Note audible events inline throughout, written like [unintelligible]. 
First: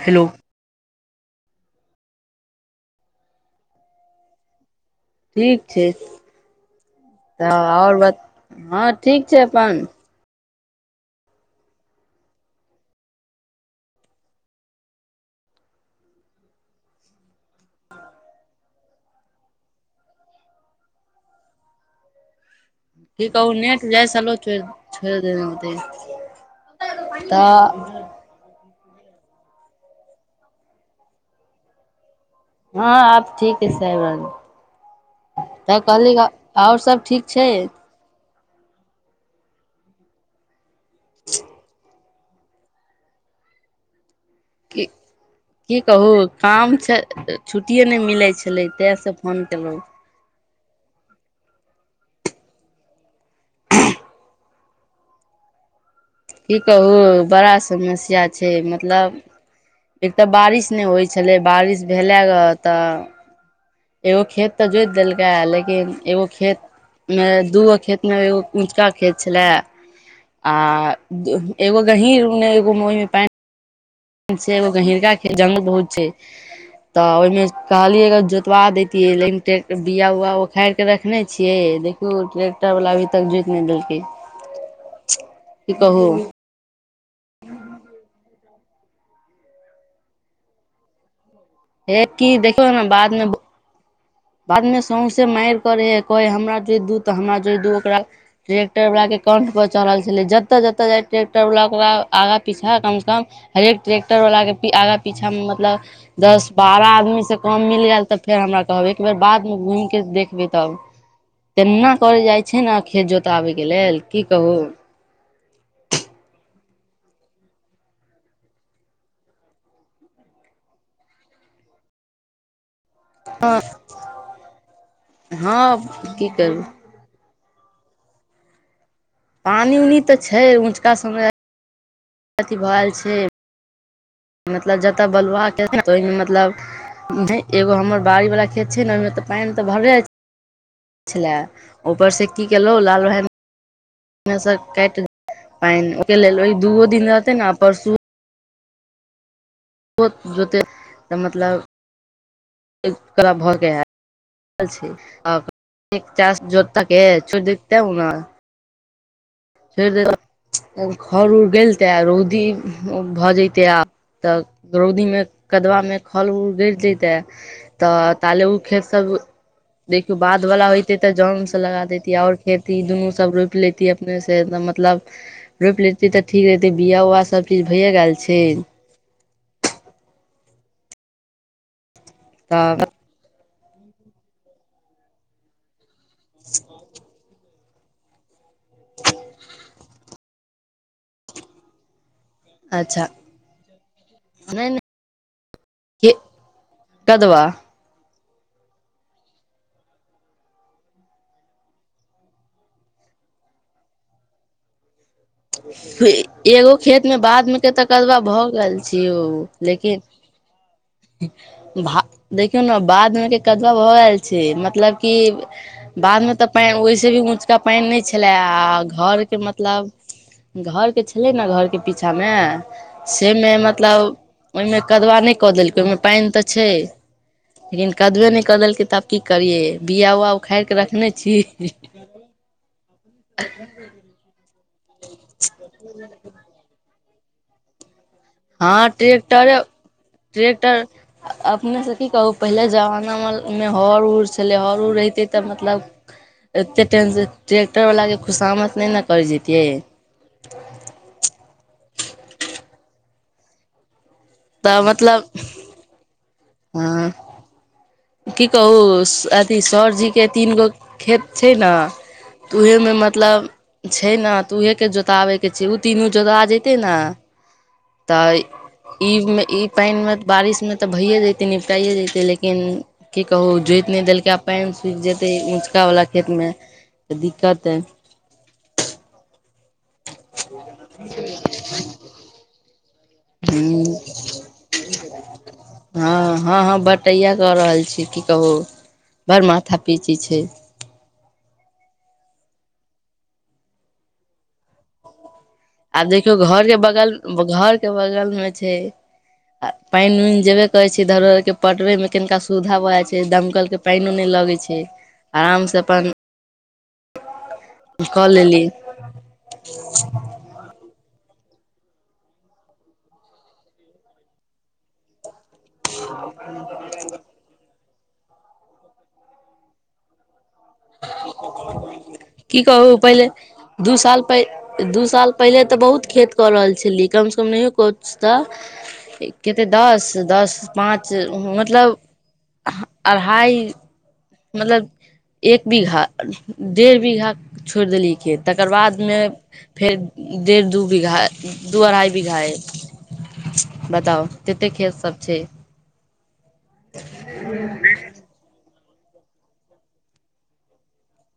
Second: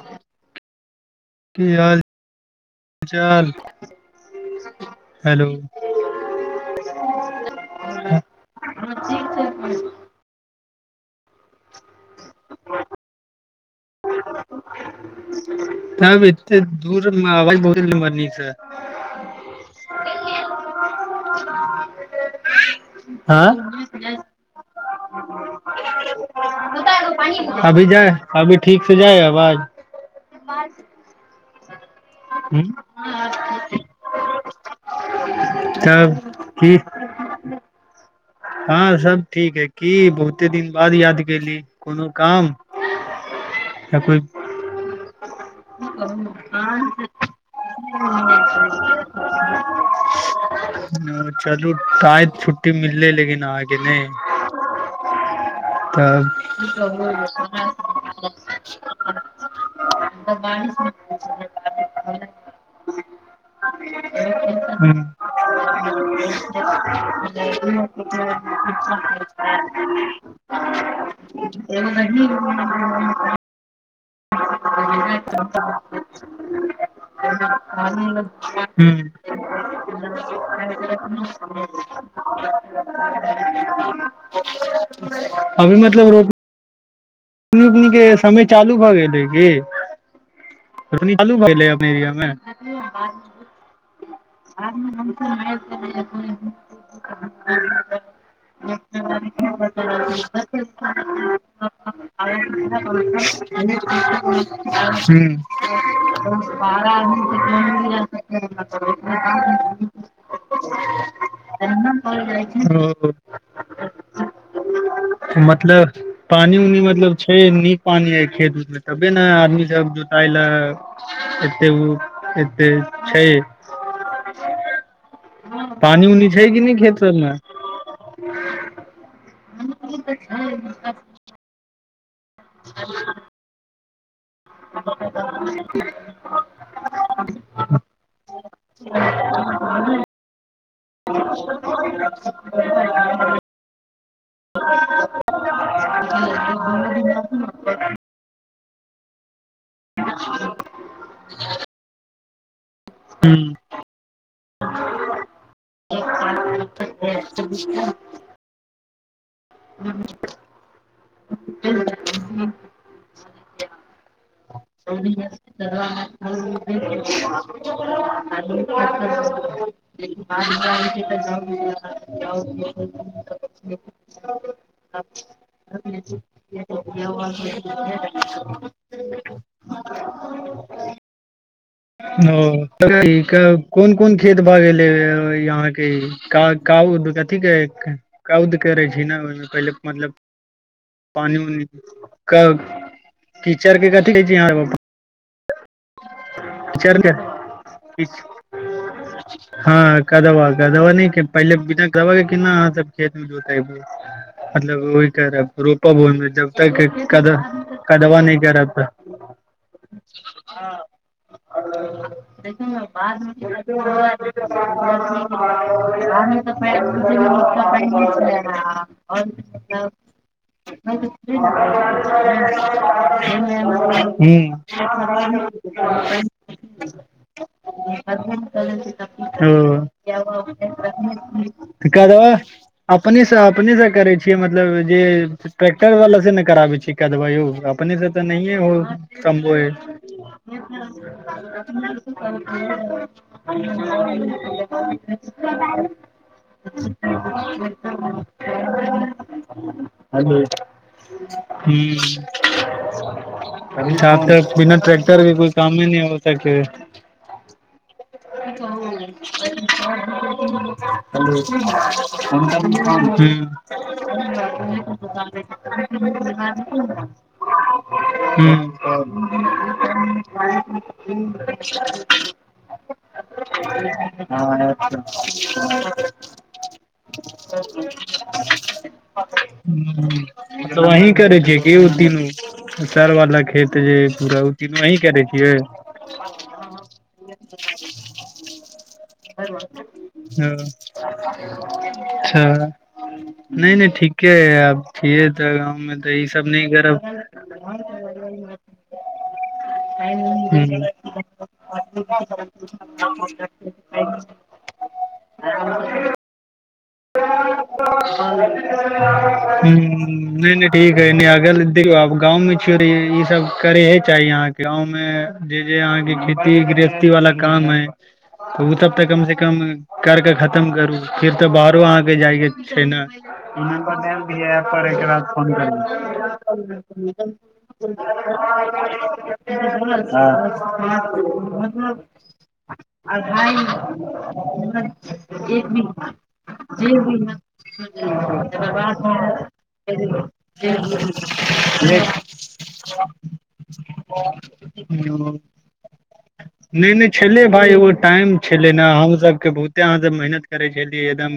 Hello. की हाल हाल चाल। हेलो ठीक छै तऽ आओर ब हँ ठीक छै अपन। [inaudible] तब एते दूर आवाज बहुत मनी छै। कि कहू हँ नेट जाइल छोड़ि देत। अभी जाए अभी ठीक से जाए आवाज। हूँ हँ हँ आब ठीक सँ ऐब रहल यऽ तऽ कहली तब की आओर सब ठीक छै। हँ सब ठीक है की बहुते दिन बाद याद कयली कोनो काम। [unintelligible] कि की कहू काम छै छुट्टिए नहि मिलै छलै तैहि से फोन कयलहुँ। चलू टााय छुट्टी मिललै लेकिन आगे नहि। तऽ की कहू बड़ा समस्या छै मतलब। एक तऽ बारिश नय होइ छलै बारिश भेलै ग तऽ एगो खेत तऽ जोति हूँ देलकै लेकिन एगो खेत मे दूगो खेत अपना एगो उऊचका खेत छलै आ एगो गहीरने एगोहि में पे [inaudible] [inaudible] [inaudible] खेत जंगल बहुत छै तऽ ओहिमे कहलियै ग जोतवा देैतियै लेकिन ट्रैक्टर बिया उआ उखाड़ि के रखने छियै देखियौ ट्रैक्टर वाला अभी तक जोइत नहि देलकै अभी की मतलब कहू रोप [inaudible] उ के समय चालू भए गेलेै की चालू भए हे की देखियौ ने बाद मे [inaudible] [inaudible] बादमे सौँसे माइर करै हइ कहै हइ हमरा जोइ दू तऽ हमरा जोइ दू हम्म ओकरा ट्रेकक्टर वालला के काणट परर चढ़ल छलै जतऽ जतऽ जाइ ट्रैेक्टर वालला ओकरा आगाँ पीछा कमसँ कम हरेक ट्रेक्टर वालला के आगा पीछा मे मतलब दस बारह आदमी से कम मिल गेलयल तऽ फेर हमरा कहबे एकबर बाधमे घुमिके देखबै तब केना करल जाइत छै ने ओ खेत जोताबैके लेल की कहू मतलब पानी उनी मतलब छै नीक पानी हय खेत उत मे तबे ने आदमी सब जोताय लए एतेक एते छय हँ [inaudible] पानी हँ की उनी छै करू क नहि खेत सबमे [inaudible] पानी उनी ते छै ऊंचका समय अथी भऽ छै मतलब जतऽ बलुआके ओहिमे मतलब एगो हमर बाड़ी वाला खेत छै ने ओहिमे तऽ पाइन तऽ भरले छलए ऊपर से की केलहुँ लाल भाय काइट पाइन ओहि लेल ओहि दूओो दिन रहते ने परसू। जोत जोते मतलब भऽके हइ [unintelligible] फेर [inaudible] उर गेलते आ रौदी भऽ जते आ तऽ रौदी मे कदवा मे खल उल गड़ जते तऽ ताले ओ खेत सब देखियो बाध वाला होते ते जन से लगा देतीे और खेत ई दुनू सब रोप लेती अपने स सेद मतलब रोइप लेतै तऽ ठीक रहहितै बिआ उआ सबचीज भइए गेल छै [inaudible] [inaudible] ओ तऽ कोन कोन खेत भ गेले यहाँ के क कहू त कथी क कौद करै छै ने ओहि पहिले मतलब पानी उ अच्छा कीचड़ के कथि कहै छीह नहि नहि के किचर कदवा हँ कदवा कदवा नय पहिले बिना गदबा के किना अहाँ सब खेत मे जोतए बे मतलब ओ करब रोपब कौन मे जब एगो तक खेत मे क बाद मे के तऽ कदवा नहि भऽ कर गेल त [inaudible] छै भ देखियौ ने बाध मे के कदुआ भऽ गेल छै मतलब क बाध मे तऽ पाइन ओहिस भी ऊँचका पाइन नय छलय आ घरके मतलब घर के छले ने घर के पीछा मे सेमे मतलब हूं ओहिमे कदवा नहि कऽ देलकै ओहिमे पानि तऽ छै। लेकिन कदबे नहि कऽ देलकै तऽ आब की करियै ओ बीया उआ उखाड़ि कऽ रखने छी। कदबा अपनेसँ अपनेसँ करै मतलब जे ट्रक्टर वाला से ने कराबे छी कदबा यो। अपननी स तऽ नहि हो बो। ट्रैेक्टर अपनेसँ की कहू पहिले जमानामेमे हर उर छलै हर उर रहितै तऽ मतलब एतेक टेंशन ट्रैक्टर वला के खुशामथ नहि ने करि जैतै। हलो ह अभी सा तऽ बिना तऽ ट्रैक्टर मतलब के कोइ काम ही नहि हो सके हँ [inaudible] की कहू अथी सर जीके तीन गो खेत छै ने तऽ उहेमे मतलब छै ने तऽ उहेके जोताबय के छै ओ तीनू जोता जतै ने तऽ ईमे ई पानि मेऽ बारिश मे तऽ भैए जैतै निपटाइए जैतै लेकिन की कहु जोइत नहि देलकै आब पानि सुखि जेतै उचकावला खेत मे तऽ दिक्कत अइ। त अही करै छै के उ तीनू सर वाला खेत हूँ जे पूरा उ अही करे छियै हँ हँ हँ बटइय करें छी की कहू बड़ माथा पिची छै। ओ अच्छा नहि नहि ठीकेै आब खेत त आ देखियौ घर के बगल घर के बगल मे छै आ पानि उानि जेबे करै छै धरो धर के पटबे मे कननका सुविधा भऽ जाइ छै दमकल के पानो नहि लगै छै आराम से अपन हु कऽ लेली नहि नहि ठीक है अगल देखऔ आब गाँंव मे छ ई सब करे हे चाही यहाके गाँंव मे जे जे अहाँके खेती गृहस् वा काम है त ओ तब तऽ कम से कम करके खतम करू फिर तऽ बाहर बहारो जई के की छै कहू न पहिले दू साल पहि दू साल पहिले तऽ बहुत खेत कऽ रहल छलियै कमसँ कम नहियो किछु तऽ कतेक दस दस पाँच मतलब [unintelligible] अढ़ाइ [unintelligible] [unintelligible] मतलब एक बीघा डेढ़ बीघा छोड़ि देलियै तकर बादमे फेर डेढ़ दू बीघा दू अढ़ाइ बीघा ह। खेतसभ छै ओ नहि नहि छले भााय एगो टाइम छले ने हम सबके बहुते अहाँ मेहनत करै छल एकदम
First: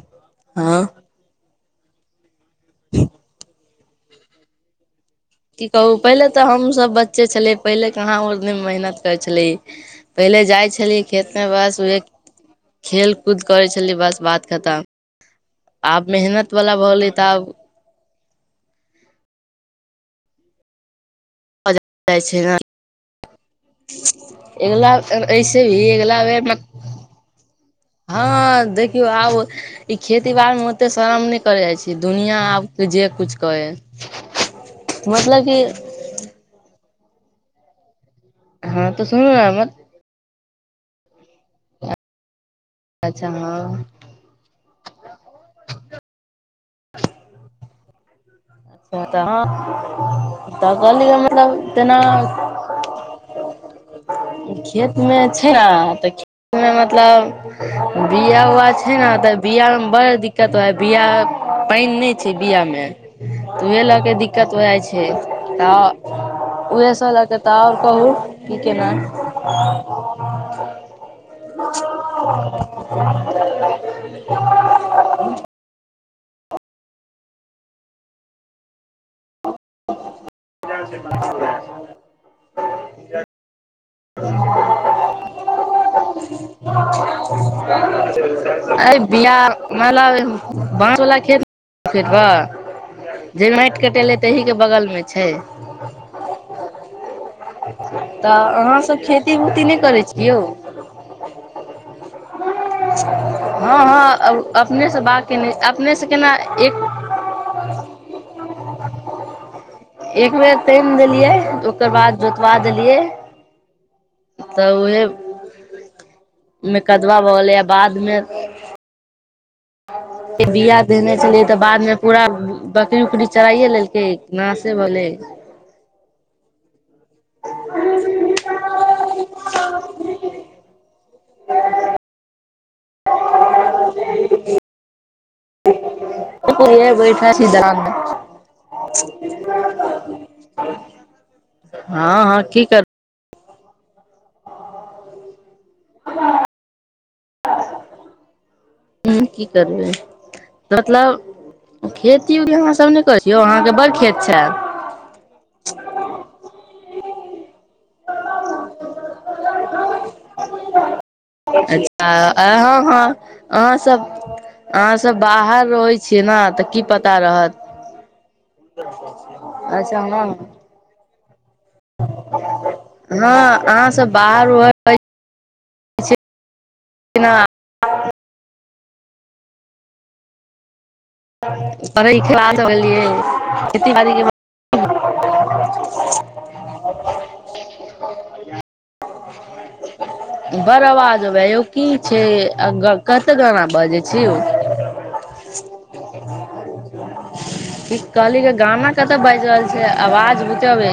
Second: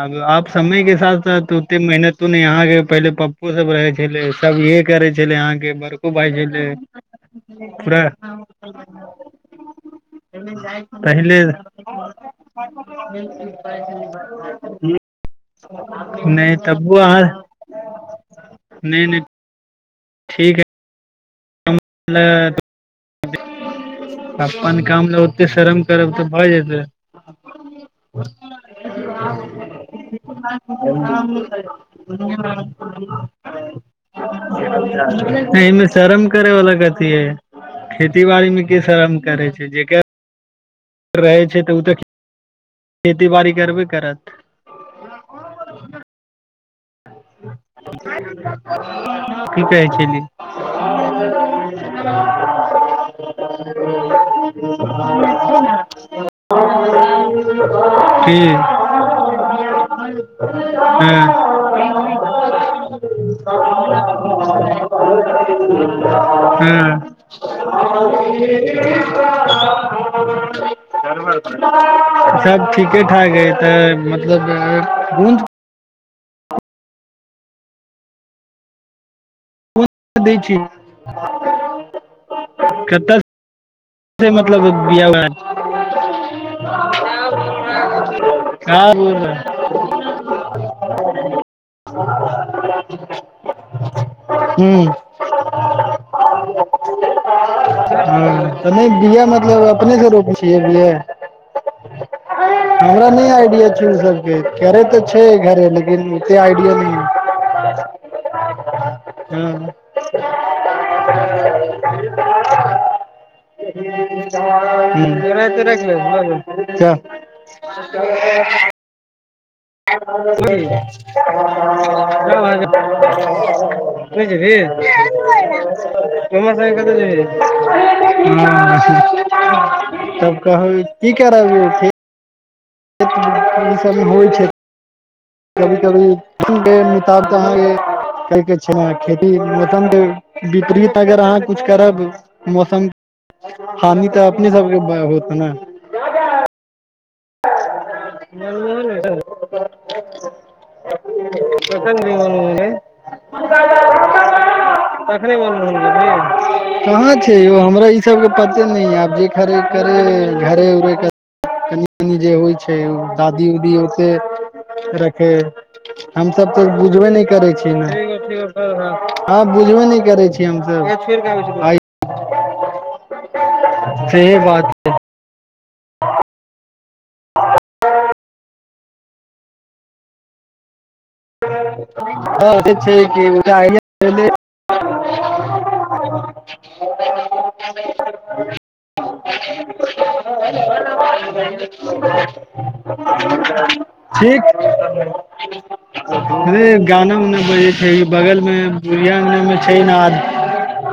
अब आ समय हँ के साथ साथ ओते मेहनत ने यहा के पहिले पप्पो सब रहे छले सब इहे करे छली अहा की के कहू बड़को पहिले भाई तऽ हमसभ बच्चे छलियै छलाई पहिले पूरा कहाँ ओतने मेहनत करै छलियै पहिले जाइ छलियै पलहै खेतमे बस उहे खेल कूद करै छलियै बस बात खतम आब [unintelligible] नय मेहनत वाला भऽ तबु गेलै अहा तऽ नहि नहि। ठीक है आब जाइ छै ने [unintelligible] अपन अगिला काम ले ओते ऐसे शरम भी करब अगिला तऽ बेर भऽ मे जेतै। [inaudible] हँ देखियौ आब ई खेती बाड़ी मे ओते शरम नय करे जाइ छी दुनियां आब। से जे कुछ कहै मतलब कि। एहिमे शरम करै वाला कथी हय खेती बाड़ी मे के हँ तऽ शरम सुनू करै ने छै जेकर। रहै छै तऽ उ तऽ खेती अच्छा बाड़ी हँ करबे करत। [inaudible] अच्छा तऽ की कहै छली हँ तऽ कहलिय मतलब तेना। [inaudible] खेतमे छै तऽ खेतमे मतलब। की बिया उआ छै ने तऽ बियामे बड़ दिक्कत भय बिया। हँ पानि नय छै बियामे। तऽ उहे लऽके दिक्कत हो जाइ छै तऽ उहे हँ सब ल। तब तऽ आओर कहू की केना। सब ठीके ठाक हइ तऽ मतलब गूंद। दै छी कतऽ। मतलब बिआ। [inaudible] अय बिआ मतलब बाँस वाला खेत। [inaudible] जे माटि कटेलै तहिके हूँ बगलमे छै। तऽ हँ अहाँ। नहि बिया खेती मतलब उती नय अपने करै से छी रोपै यौ। छियै बिया हमरा नय आइडिया छै ओ सबके करै अपने से तऽ बाग छै केने घरे अपने लेकिन से केना ओते आइडिया एक नय। हुँ एक बेर तामि देलियै ओकर बाद जोतवा देलियै। तऽ उहे [inaudible] मे हुँ। कदवा भऽ गेलै आ बादमे [inaudible] [inaudible] नय बिया देने छलियै तऽ बादमे पूरा बकरी उकरी चराइये लेलकै जेबहि। नासे आओर भऽ सब तब कह। की करब गेल छै होइ छै। कभी कभी बे गेलै मिताब बैठल तऽ छी दलानमे अहाँके कैके छै खेती मौसम के वितरीत अगर अहाँ कुछ करब हँ हँ की कर मौसम। हानि तऽ अपने सबके ब होत न। हँ की करबै। मतलब तखन नहि खेती मालूम उती भेलै अहाँ सब नय करै छी यौ अहाँके बड़ खेत छेल। [unintelligible] कहाँ छै यौ हमरा ई सब के पते नय ये आब जेे करे घरे उरे के अच्छा जे होइ छै। हँ हँ दादी उदी अहाँ ओते सब अहाँ सब रखे बाहर रहै छियै ने हमसब तऽ की बुझबे पता नय करै रहत छी ने। हँ बुझबे नय अच्छा हँ करै छी हमसब आइ। हँ अहाँ सब आइ सेहे बाहर बात उहर जेना। पढ़ै क्लास हँ [unintelligible] छै गेलियै कि। खेती बाड़ी [inaudible] के बड़ आवाज होबै यौ की छै कतऽ गाना बजै [unintelligible] छी यौ ठीक। [unintelligible] अे गाना उना ब छै की बगल कहली मे बुढ़िया उगना मे छै ने आज। बझबै।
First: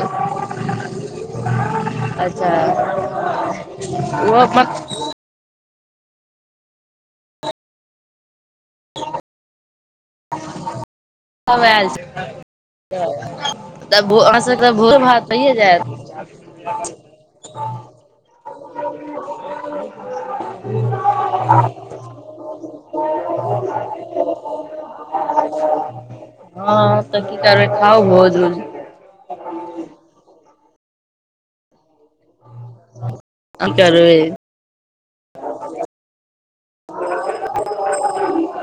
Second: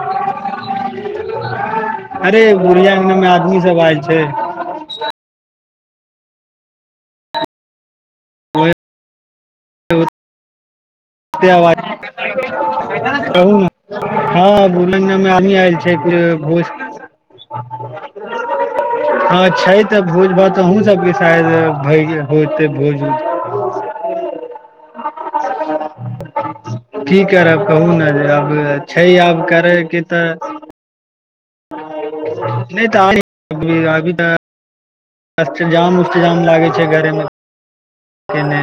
अरे उरियामे आ। [unintelligible] ओहे [unintelligible] आयल छै तब [unintelligible] अहाँ सबके तऽ भोज भात भइए जायत [unintelligible] [unintelligible] हँ छै तऽ भोज भात अहूँ सबके शायद भ होतै भोज उज। [unintelligible] हँ तऽ की [unintelligible] करबै कहू खाउ नऽ भोज अब उज छै आब करैके तऽ। नहि तऽ आभ की अभी करबै तऽ। अष्टजाम उष्टजाम लागै छै घरेमेने।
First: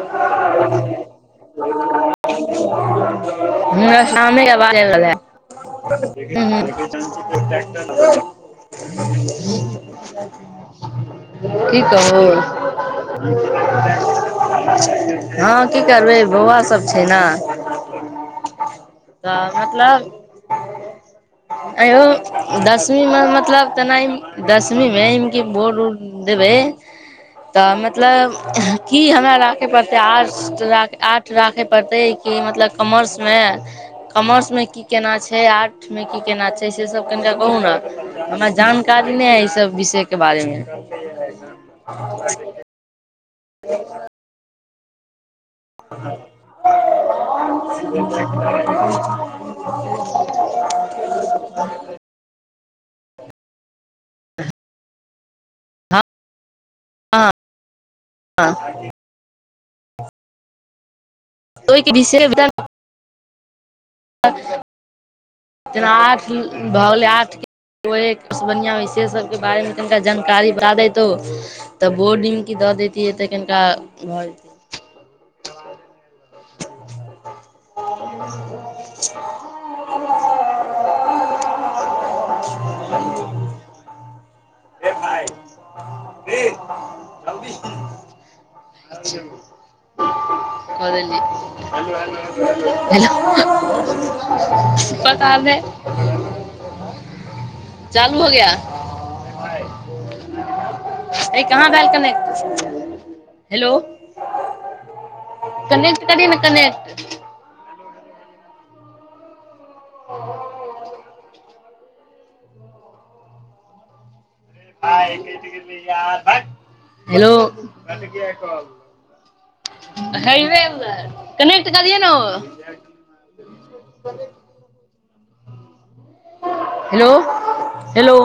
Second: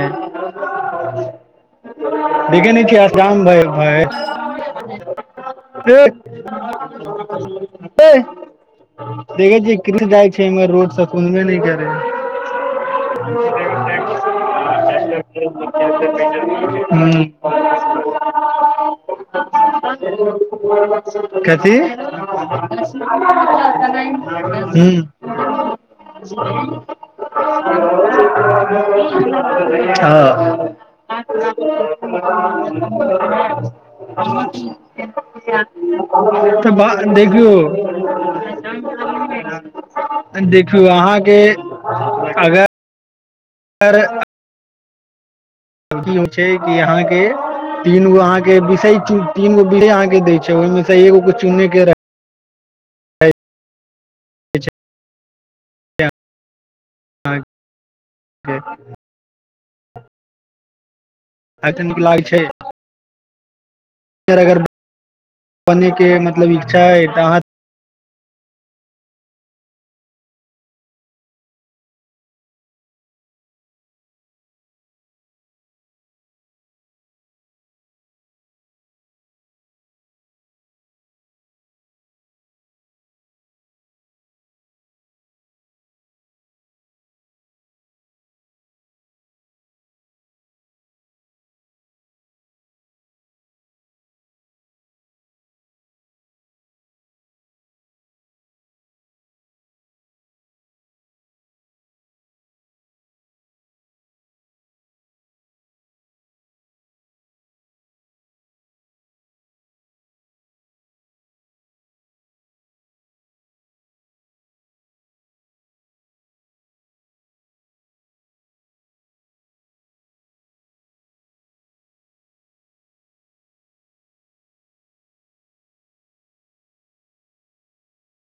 हमरा शामे के आवाज आबि रहल हँ [unintelligible] [unintelligible] देखै छियै क जाय छै रोड कोन। की कहू छै हँ की करबै बौआ सभ छै हुँ ने। तऽ मतलब। कथी अयौ दसवी मे मतलब तना दसवी मे हुँ कि बोर्ड उर्। देबे तऽ मतलब की हमरा राखे पड़तै आर्टस हँ आर्ट। राखै पड़तै कि मतलब कॉमर्समे कॉमर्समे की केना छै आर्ट। की केना छै तऽ से बा सब कनिका देखियौ कहू नऽ हमरा जानकारी नहि है ई सब विषय के बारे मे। कहाँके अगर। आर। की होइ छै कि अहाँके तीन गो अहके बिष तीन गो बिष अहके दै छै ओहिमे। एगोछ चुने के रहै। छै हँ आहाँ हँ के अगर नीक लागै [unintelligible] अगर [unintelligible] मतलब इच्छा हइ तऽ अहाँ। कोे बढ़िआँ होइ से सभके बारेमे तनिका जानकारी बता देतौ। तऽ बो निडमकी दऽ दैतियै तऽ कनिका घर। [unintelligible] [unintelligible] [unintelligible] [unintelligible] [unintelligible] चालू हो गया ई कहाँ भेल कवेक्ट हेलो कनेक्ट करि ने कनेक्ट [unintelligible] [unintelligible] हेलो हैरे मे कनेक्ट कलियै न हो [unintelligible] हेलो हेलो।